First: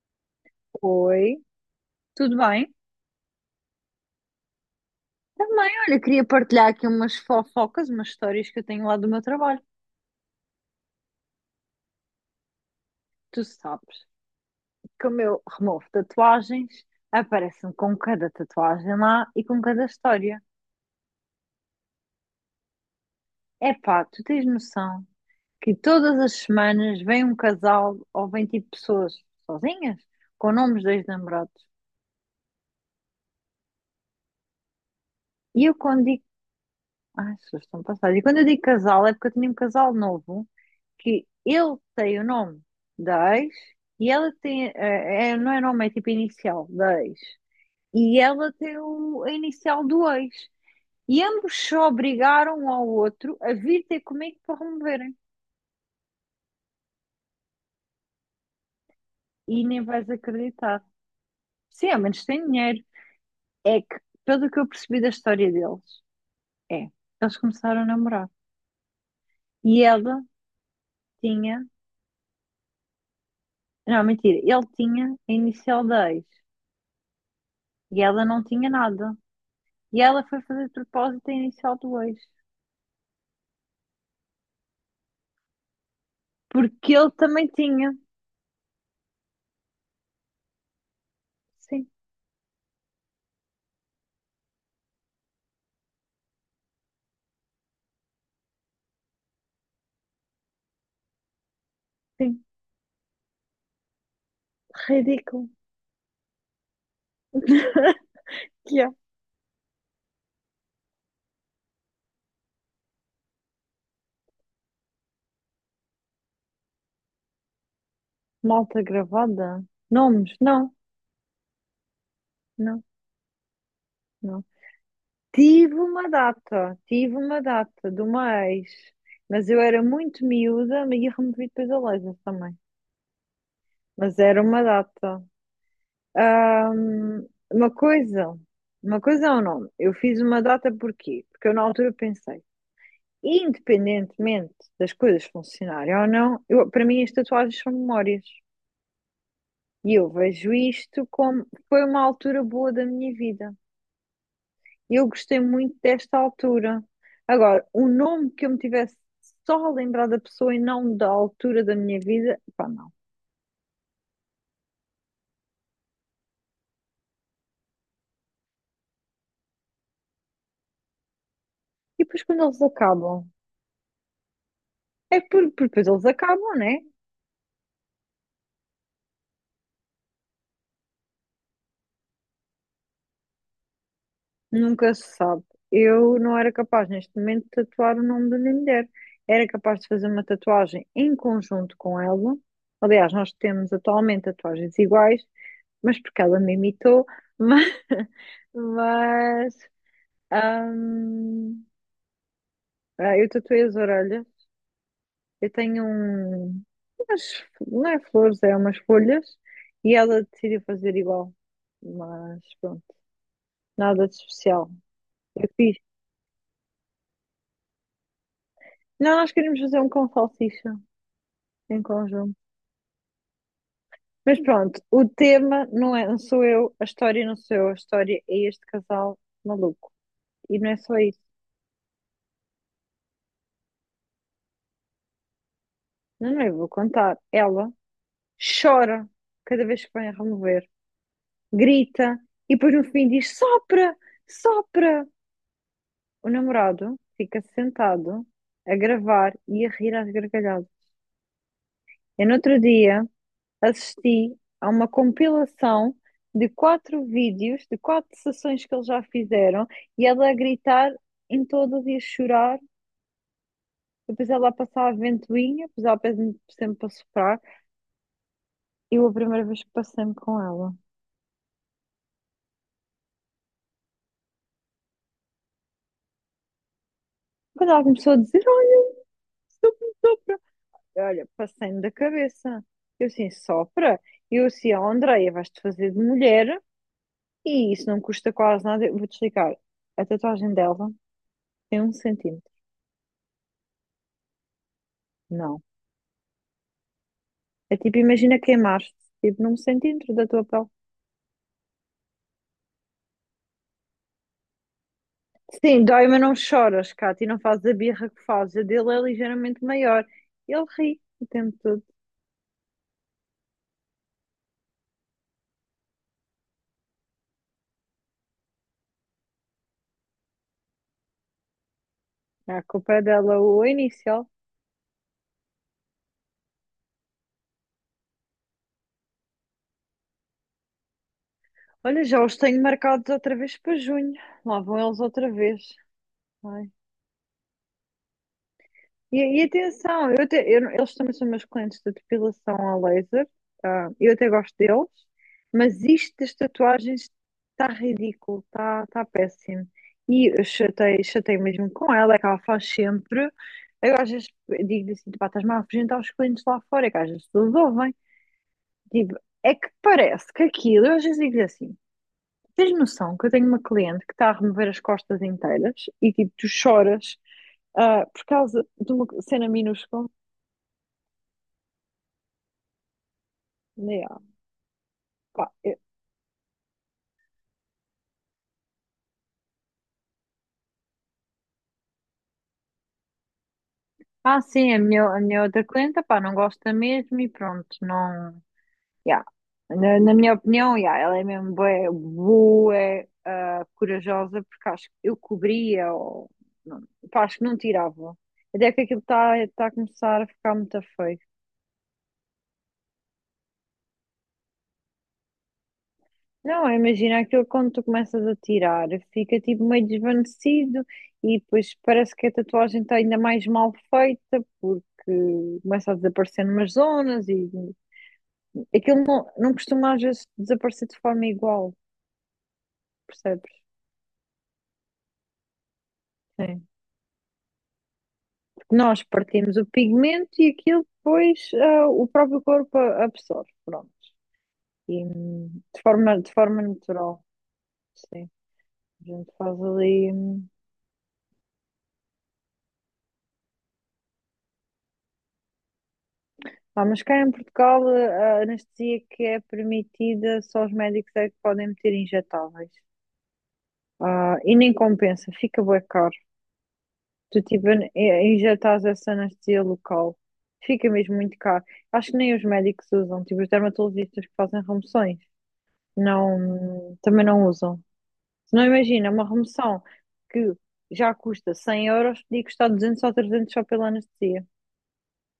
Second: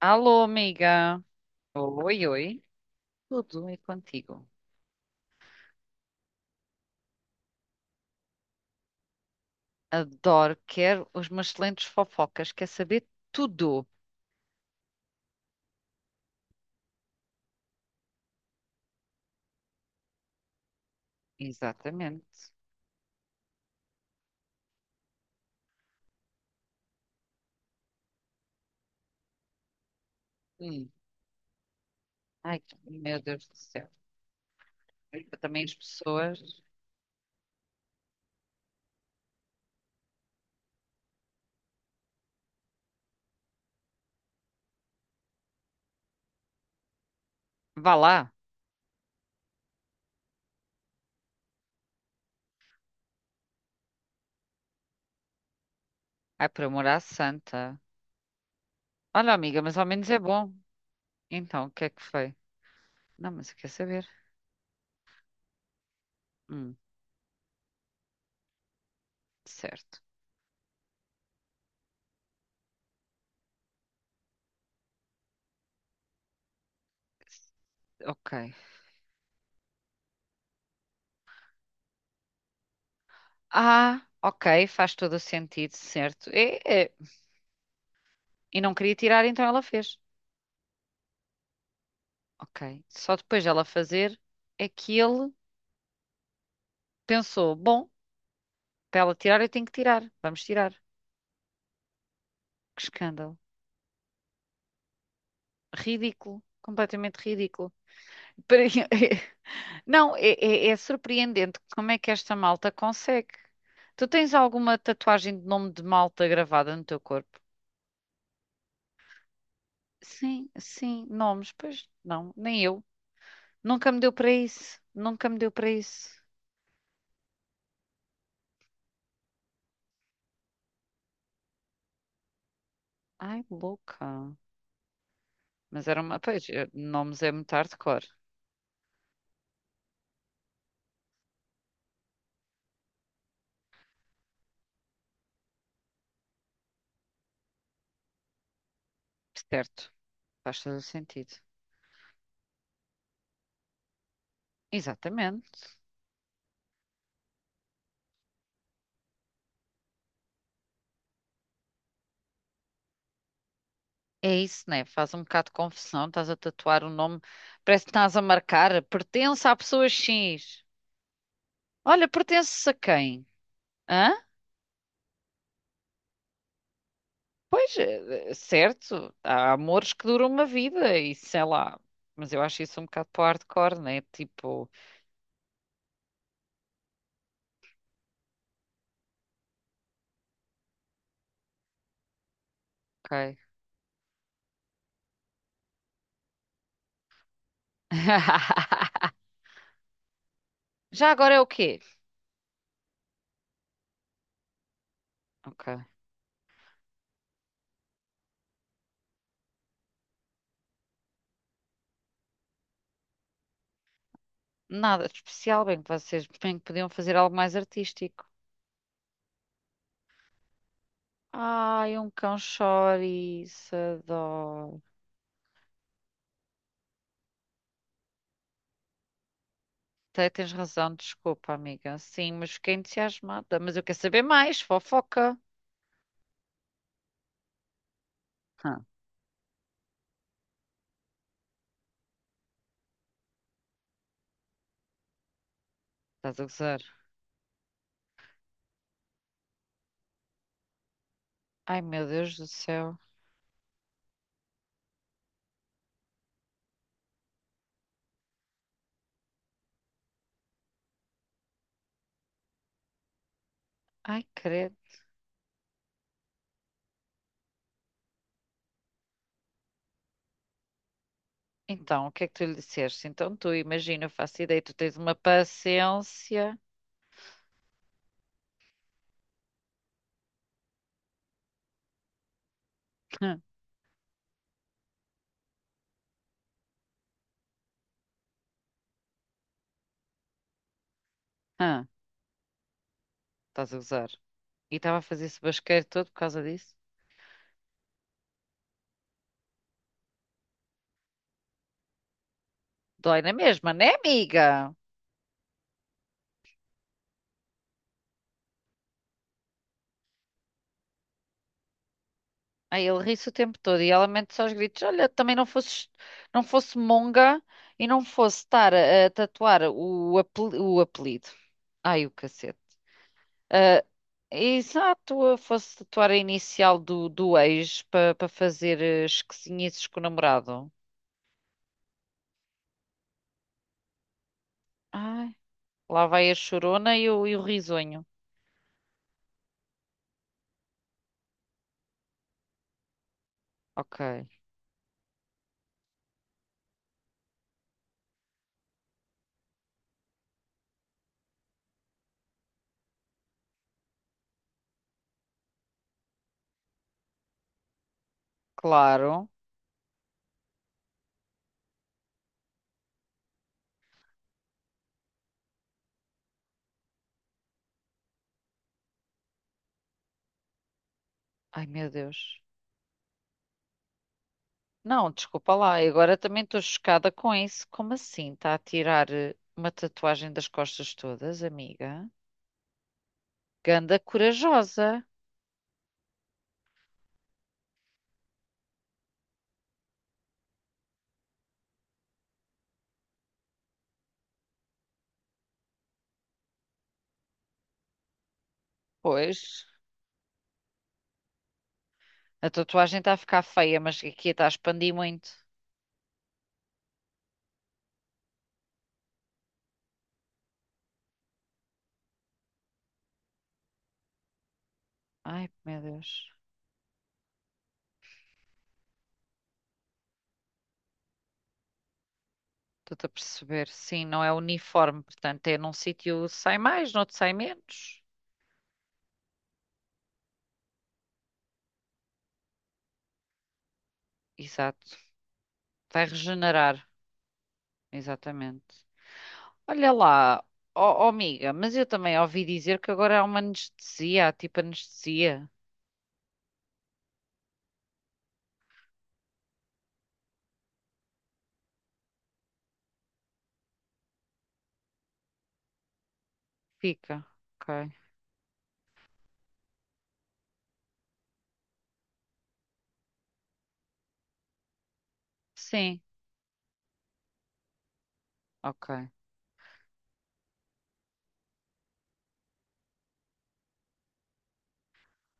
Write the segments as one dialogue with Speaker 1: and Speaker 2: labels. Speaker 1: Alô, amiga.
Speaker 2: Oi,
Speaker 1: Oi,
Speaker 2: tudo
Speaker 1: oi.
Speaker 2: bem?
Speaker 1: Tudo e contigo.
Speaker 2: Também, olha, queria partilhar aqui umas fofocas, umas histórias que eu tenho lá do meu trabalho.
Speaker 1: Adoro, quero os meus excelentes fofocas, quer saber
Speaker 2: Tu
Speaker 1: tudo.
Speaker 2: sabes que o meu removo tatuagens aparece-me com cada tatuagem lá e com cada história.
Speaker 1: Exatamente.
Speaker 2: Epá, tu tens noção que todas as semanas vem um casal ou vem tipo pessoas sozinhas com nomes
Speaker 1: Hum.
Speaker 2: de ex-namorados.
Speaker 1: Ai, meu Deus do céu. Eu também
Speaker 2: E
Speaker 1: as
Speaker 2: eu quando digo...
Speaker 1: pessoas.
Speaker 2: Ai, as pessoas estão passadas. E quando eu digo casal é porque eu tinha um casal novo que ele tem o nome da ex e ela tem, não é nome, é tipo inicial da ex.
Speaker 1: Vá
Speaker 2: E
Speaker 1: lá.
Speaker 2: ela tem o, a inicial do ex. E ambos se obrigaram um ao outro a vir ter comigo para removerem.
Speaker 1: Ai, por amor à santa. Olha, amiga,
Speaker 2: E
Speaker 1: mas
Speaker 2: nem
Speaker 1: ao
Speaker 2: vais
Speaker 1: menos é bom.
Speaker 2: acreditar.
Speaker 1: Então, o que é
Speaker 2: Sim, ao
Speaker 1: que
Speaker 2: menos
Speaker 1: foi?
Speaker 2: tem dinheiro.
Speaker 1: Não, mas eu quero
Speaker 2: É que,
Speaker 1: saber.
Speaker 2: pelo que eu percebi da história deles,
Speaker 1: Hum,
Speaker 2: é, eles começaram a namorar. E
Speaker 1: certo.
Speaker 2: ela tinha, não, mentira, ele tinha a inicial da ex. E ela não
Speaker 1: Ok.
Speaker 2: tinha nada. E ela foi fazer de propósito a inicial do ex.
Speaker 1: Ah, ok, faz todo o sentido, certo. É, é.
Speaker 2: Porque ele também tinha.
Speaker 1: E não queria tirar, então ela fez.
Speaker 2: Sim,
Speaker 1: Ok. Só depois dela fazer é que ele pensou: bom, para ela tirar, eu tenho que tirar. Vamos tirar.
Speaker 2: sim.
Speaker 1: Que escândalo.
Speaker 2: Ridículo.
Speaker 1: Ridículo. Completamente ridículo. Para-
Speaker 2: Que é?
Speaker 1: Não, é, é- é surpreendente como é que esta malta consegue. Tu tens alguma tatuagem de nome de malta gravada no teu corpo?
Speaker 2: Malta gravada. Nomes?
Speaker 1: Sim,
Speaker 2: Não,
Speaker 1: sim, nomes. Pois não, nem eu.
Speaker 2: não,
Speaker 1: Nunca me deu para
Speaker 2: não.
Speaker 1: isso. Nunca me deu para
Speaker 2: Tive uma
Speaker 1: isso.
Speaker 2: data, tive uma data de uma ex, mas eu era muito miúda e removi depois a laser também.
Speaker 1: Ai,
Speaker 2: Mas
Speaker 1: louca.
Speaker 2: era uma data.
Speaker 1: Mas era uma. Pois, nomes
Speaker 2: Ahm,
Speaker 1: é muito
Speaker 2: uma
Speaker 1: hardcore.
Speaker 2: coisa, uma coisa é um nome. Eu fiz uma data porquê? Porque eu na altura pensei, independentemente das coisas funcionarem ou não, para mim as tatuagens são memórias.
Speaker 1: Certo.
Speaker 2: E eu vejo
Speaker 1: Faz todo o
Speaker 2: isto
Speaker 1: sentido.
Speaker 2: como foi uma altura boa da minha vida. Eu gostei
Speaker 1: Exatamente.
Speaker 2: muito desta altura. Agora, o nome que eu me tivesse só a lembrar da pessoa e não da altura da minha vida, pá, não.
Speaker 1: É isso, né? Faz um bocado de confusão. Estás a tatuar o nome. Parece que estás a marcar. Pertence à pessoa X.
Speaker 2: E
Speaker 1: Olha,
Speaker 2: depois quando eles
Speaker 1: pertence a quem?
Speaker 2: acabam,
Speaker 1: Hã?
Speaker 2: depois eles acabam, né?
Speaker 1: Pois, certo. Há amores que duram uma vida e sei lá. Mas eu acho isso um bocado para o hardcore, né? Tipo,
Speaker 2: Nunca se sabe. Eu não era capaz neste momento de tatuar o nome da minha mulher. Era capaz de fazer uma tatuagem em conjunto com ela. Aliás, nós
Speaker 1: ok.
Speaker 2: temos atualmente tatuagens iguais mas porque ela me imitou, mas, mas
Speaker 1: Já agora é o
Speaker 2: hum,
Speaker 1: quê?
Speaker 2: eu tatuei as orelhas. Eu
Speaker 1: Ok.
Speaker 2: tenho um, umas, não é flores, é umas folhas, e ela decidiu fazer igual, mas pronto, nada de especial.
Speaker 1: Nada de
Speaker 2: Eu
Speaker 1: especial.
Speaker 2: fiz.
Speaker 1: Bem que vocês bem que podiam fazer algo mais artístico.
Speaker 2: Não, nós queríamos fazer um com salsicha em
Speaker 1: Ai, um
Speaker 2: conjunto.
Speaker 1: cão chouriço.
Speaker 2: Mas pronto,
Speaker 1: Adoro.
Speaker 2: o tema não é, não sou eu, a história não sou eu, a história é este casal maluco.
Speaker 1: Tens
Speaker 2: E não é
Speaker 1: razão,
Speaker 2: só isso.
Speaker 1: desculpa, amiga. Sim, mas fiquei entusiasmada. Mas eu quero saber mais, fofoca.
Speaker 2: Não, não, eu vou contar. Ela
Speaker 1: Hã,
Speaker 2: chora cada vez que vai a remover, grita e depois no fim diz: sopra, sopra. O
Speaker 1: estás a gozar?
Speaker 2: namorado fica sentado a gravar e a rir às gargalhadas.
Speaker 1: Ai, meu
Speaker 2: Eu, no
Speaker 1: Deus do
Speaker 2: outro
Speaker 1: céu.
Speaker 2: dia, assisti a uma compilação de quatro vídeos, de quatro sessões que eles já fizeram e ela a gritar em todas e a chorar.
Speaker 1: Ai,
Speaker 2: Depois ela a
Speaker 1: credo.
Speaker 2: passar a ventoinha, depois ela pede-me sempre para soprar. Eu, a primeira vez que passei-me com ela,
Speaker 1: Então, o que é que tu lhe disseste? Então, tu imagina, eu faço ideia, tu tens uma paciência.
Speaker 2: quando ela começou a dizer: Olha, passei-me da cabeça. Eu assim,
Speaker 1: Hã,
Speaker 2: sopra. Eu assim, ó, Andreia, vais-te fazer de mulher e isso não custa quase nada. Eu vou-te explicar. A tatuagem dela tem
Speaker 1: hã,
Speaker 2: 1 cm.
Speaker 1: estás a gozar. E estava a fazer esse
Speaker 2: Não.
Speaker 1: basqueiro todo por causa disso.
Speaker 2: É tipo, imagina queimar-te, tipo, num centímetro da tua pele.
Speaker 1: Dói na mesma, né, amiga?
Speaker 2: Sim, dói, mas não choras, Cátia, e não fazes a birra que fazes. A dele é ligeiramente maior. Ele ri o tempo todo.
Speaker 1: Aí ele ri-se o tempo todo e ela mente só os gritos: Olha, também não fosse, não fosse monga e não fosse estar a tatuar o apelido. Ai, o
Speaker 2: Ah,
Speaker 1: cacete.
Speaker 2: a culpa é dela, o
Speaker 1: Ah,
Speaker 2: inicial.
Speaker 1: exato, eu fosse tatuar a inicial do ex para fazer esquisinices com o namorado.
Speaker 2: Olha, já os tenho marcados outra vez para junho. Lá vão eles outra
Speaker 1: Ai,
Speaker 2: vez.
Speaker 1: lá vai a chorona e o risonho.
Speaker 2: E atenção, eles também são meus clientes de depilação a laser.
Speaker 1: Ok,
Speaker 2: Eu até gosto deles, mas isto das tatuagens está ridículo, está péssimo. E eu chatei, chatei mesmo com ela, é que ela faz sempre. Eu às vezes digo-lhe assim, pá, estás-me a apresentar os clientes lá fora, é que às vezes eles ouvem. Tipo,
Speaker 1: claro.
Speaker 2: é que parece que aquilo, eu às vezes digo-lhe assim, tens noção que eu tenho uma cliente que está a remover as costas inteiras e tipo, tu choras por causa de uma cena minúscula.
Speaker 1: Ai, meu Deus.
Speaker 2: Yeah,
Speaker 1: Não,
Speaker 2: pá.
Speaker 1: desculpa lá, eu agora também estou chocada com isso. Como assim? Está a tirar uma tatuagem das costas todas, amiga? Ganda
Speaker 2: Ah, sim,
Speaker 1: corajosa.
Speaker 2: a minha outra cliente, pá, não gosta mesmo e pronto, não. Yeah. Na minha opinião, yeah, ela é mesmo bué, bué, corajosa, porque acho que eu cobria, ou, não, pá, acho que não tirava. Até que aquilo está
Speaker 1: Pois,
Speaker 2: tá tá a começar a ficar muito feio.
Speaker 1: a tatuagem está a ficar feia, mas aqui está a expandir muito.
Speaker 2: Não, imagina aquilo quando tu começas a tirar, fica tipo meio desvanecido e depois parece que a tatuagem está ainda mais mal feita
Speaker 1: Ai,
Speaker 2: porque
Speaker 1: meu
Speaker 2: começa a
Speaker 1: Deus.
Speaker 2: desaparecer numas zonas e aquilo não, não costuma às vezes desaparecer de forma igual,
Speaker 1: Estou-te a
Speaker 2: percebes?
Speaker 1: perceber. Sim, não é uniforme, portanto, é num sítio sai
Speaker 2: Sim.
Speaker 1: mais, noutro sai menos.
Speaker 2: Porque nós partimos o pigmento e aquilo depois o próprio corpo absorve, pronto.
Speaker 1: Exato.
Speaker 2: E, de
Speaker 1: Vai
Speaker 2: forma, de forma
Speaker 1: regenerar,
Speaker 2: natural, sim.
Speaker 1: exatamente.
Speaker 2: A gente faz
Speaker 1: Olha
Speaker 2: ali.
Speaker 1: lá,
Speaker 2: Hum.
Speaker 1: ó ó, amiga, mas eu também ouvi dizer que agora há uma anestesia, há tipo anestesia.
Speaker 2: Ah, mas cá em Portugal a anestesia que é permitida, só os médicos é que podem meter injetáveis. Ah, e nem compensa, fica bué caro.
Speaker 1: Fica,
Speaker 2: Tu tipo
Speaker 1: ok.
Speaker 2: injetas essa anestesia local. Fica mesmo muito caro. Acho que nem os médicos usam, tipo os dermatologistas que fazem remoções,
Speaker 1: Sim,
Speaker 2: não, também não usam. Se não
Speaker 1: ok.
Speaker 2: imagina, uma remoção que já custa 100 euros, podia custar 200 ou 300 só pela anestesia.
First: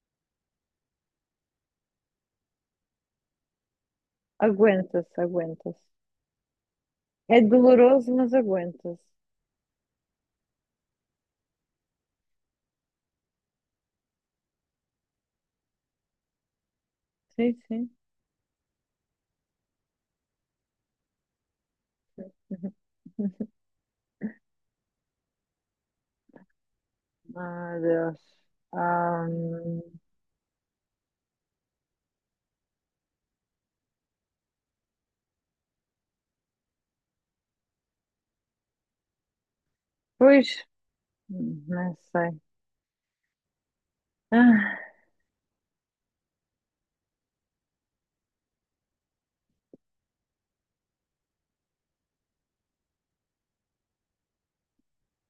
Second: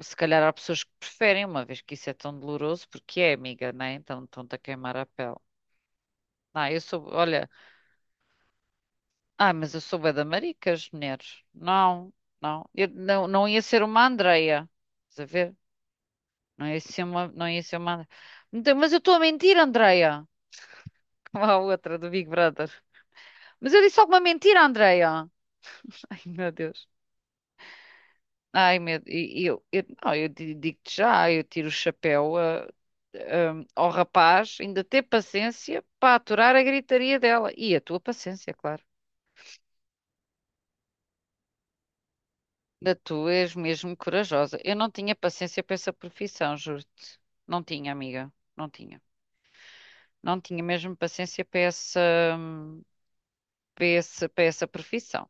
Speaker 1: Se calhar há pessoas que preferem, uma vez que isso é tão doloroso, porque é, amiga, né? Então estão-te a queimar a
Speaker 2: Aguenta-se,
Speaker 1: pele.
Speaker 2: aguenta-se.
Speaker 1: Não, eu sou,
Speaker 2: É
Speaker 1: olha,
Speaker 2: doloroso, mas aguenta-se.
Speaker 1: ah, mas eu sou bué da maricas, mulheres. Não, não. Eu não, não ia ser uma Andreia. Estás a ver? Não ia ser uma, não
Speaker 2: Sim,
Speaker 1: ia ser
Speaker 2: sim.
Speaker 1: uma Andreia. Então, mas eu estou a mentir, Andreia. Como a outra do Big Brother. Mas eu disse alguma mentira, Andreia? Ai, meu Deus.
Speaker 2: Ah, Deus.
Speaker 1: Ai, meu
Speaker 2: Ah,
Speaker 1: e Eu, não, digo-te já, eu tiro o chapéu ao rapaz, ainda ter paciência para aturar a gritaria dela. E a tua paciência, claro.
Speaker 2: pois, não sei.
Speaker 1: Da tu és mesmo corajosa. Eu
Speaker 2: Ah,
Speaker 1: não tinha paciência para essa profissão, juro-te. Não tinha, amiga. Não tinha. Não tinha mesmo paciência para essa, hum, para para essa profissão.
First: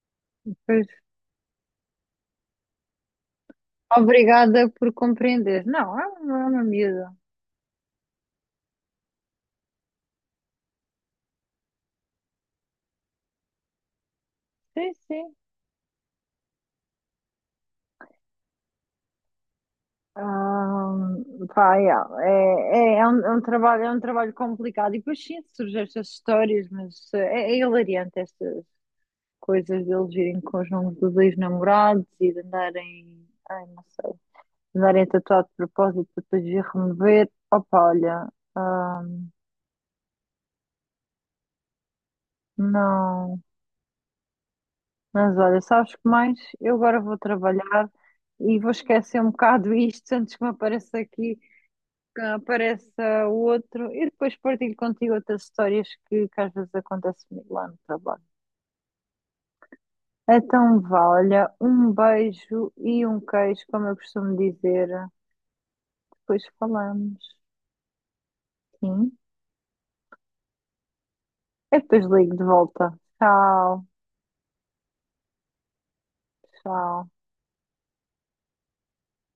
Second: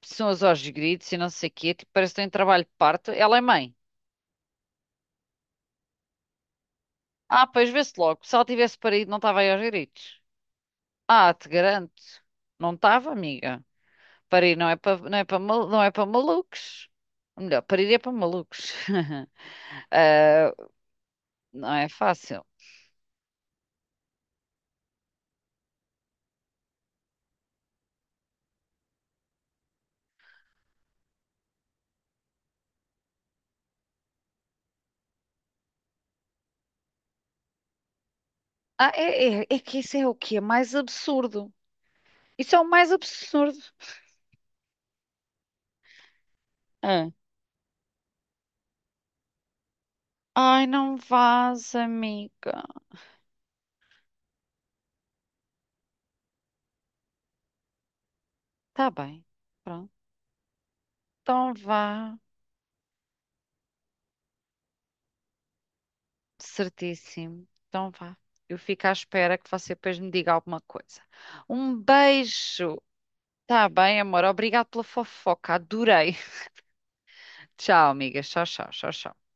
Speaker 1: Pessoas aos
Speaker 2: pois.
Speaker 1: gritos e não sei o quê. Tipo, parece que tem um trabalho de parto. Ela é mãe.
Speaker 2: Obrigada por compreender. Não, é uma miúda.
Speaker 1: Ah, pois vê-se logo. Se ela tivesse parido, não estava aí aos gritos. Ah, te garanto. Não estava, amiga. Parir não é
Speaker 2: Sim,
Speaker 1: não é
Speaker 2: sim.
Speaker 1: não é para malucos. Ou melhor, parir é para malucos. Ah,
Speaker 2: Ahm,
Speaker 1: não
Speaker 2: pá,
Speaker 1: é
Speaker 2: yeah,
Speaker 1: fácil.
Speaker 2: é um trabalho complicado. E depois sim, surgem estas histórias, mas é hilariante estas coisas deles irem com os nomes dos ex-namorados e de andarem, ai, não sei, de andarem tatuado de propósito para depois vir remover. Opa, olha,
Speaker 1: Ah,
Speaker 2: ahm,
Speaker 1: é que isso é o que é mais absurdo. Isso é o mais
Speaker 2: não.
Speaker 1: absurdo.
Speaker 2: Mas olha, sabes que mais? Eu agora
Speaker 1: Ah.
Speaker 2: vou trabalhar e vou esquecer um bocado isto antes que me
Speaker 1: Ai, não
Speaker 2: apareça aqui
Speaker 1: vás,
Speaker 2: que
Speaker 1: amiga.
Speaker 2: apareça o outro e depois partilho contigo outras histórias que às vezes acontece comigo lá no trabalho.
Speaker 1: Tá bem. Pronto.
Speaker 2: Então, vá, olha,
Speaker 1: Então
Speaker 2: um
Speaker 1: vá.
Speaker 2: beijo e um queijo, como eu costumo dizer. Depois falamos.
Speaker 1: Certíssimo. Então vá. Eu fico à
Speaker 2: Sim.
Speaker 1: espera que você depois me diga alguma coisa. Um
Speaker 2: Eu depois ligo de
Speaker 1: beijo.
Speaker 2: volta.
Speaker 1: Tá
Speaker 2: Tchau,
Speaker 1: bem, amor. Obrigado pela fofoca. Adorei.
Speaker 2: tchau.
Speaker 1: Tchau, amigas. Tchau, tchau, tchau, tchau.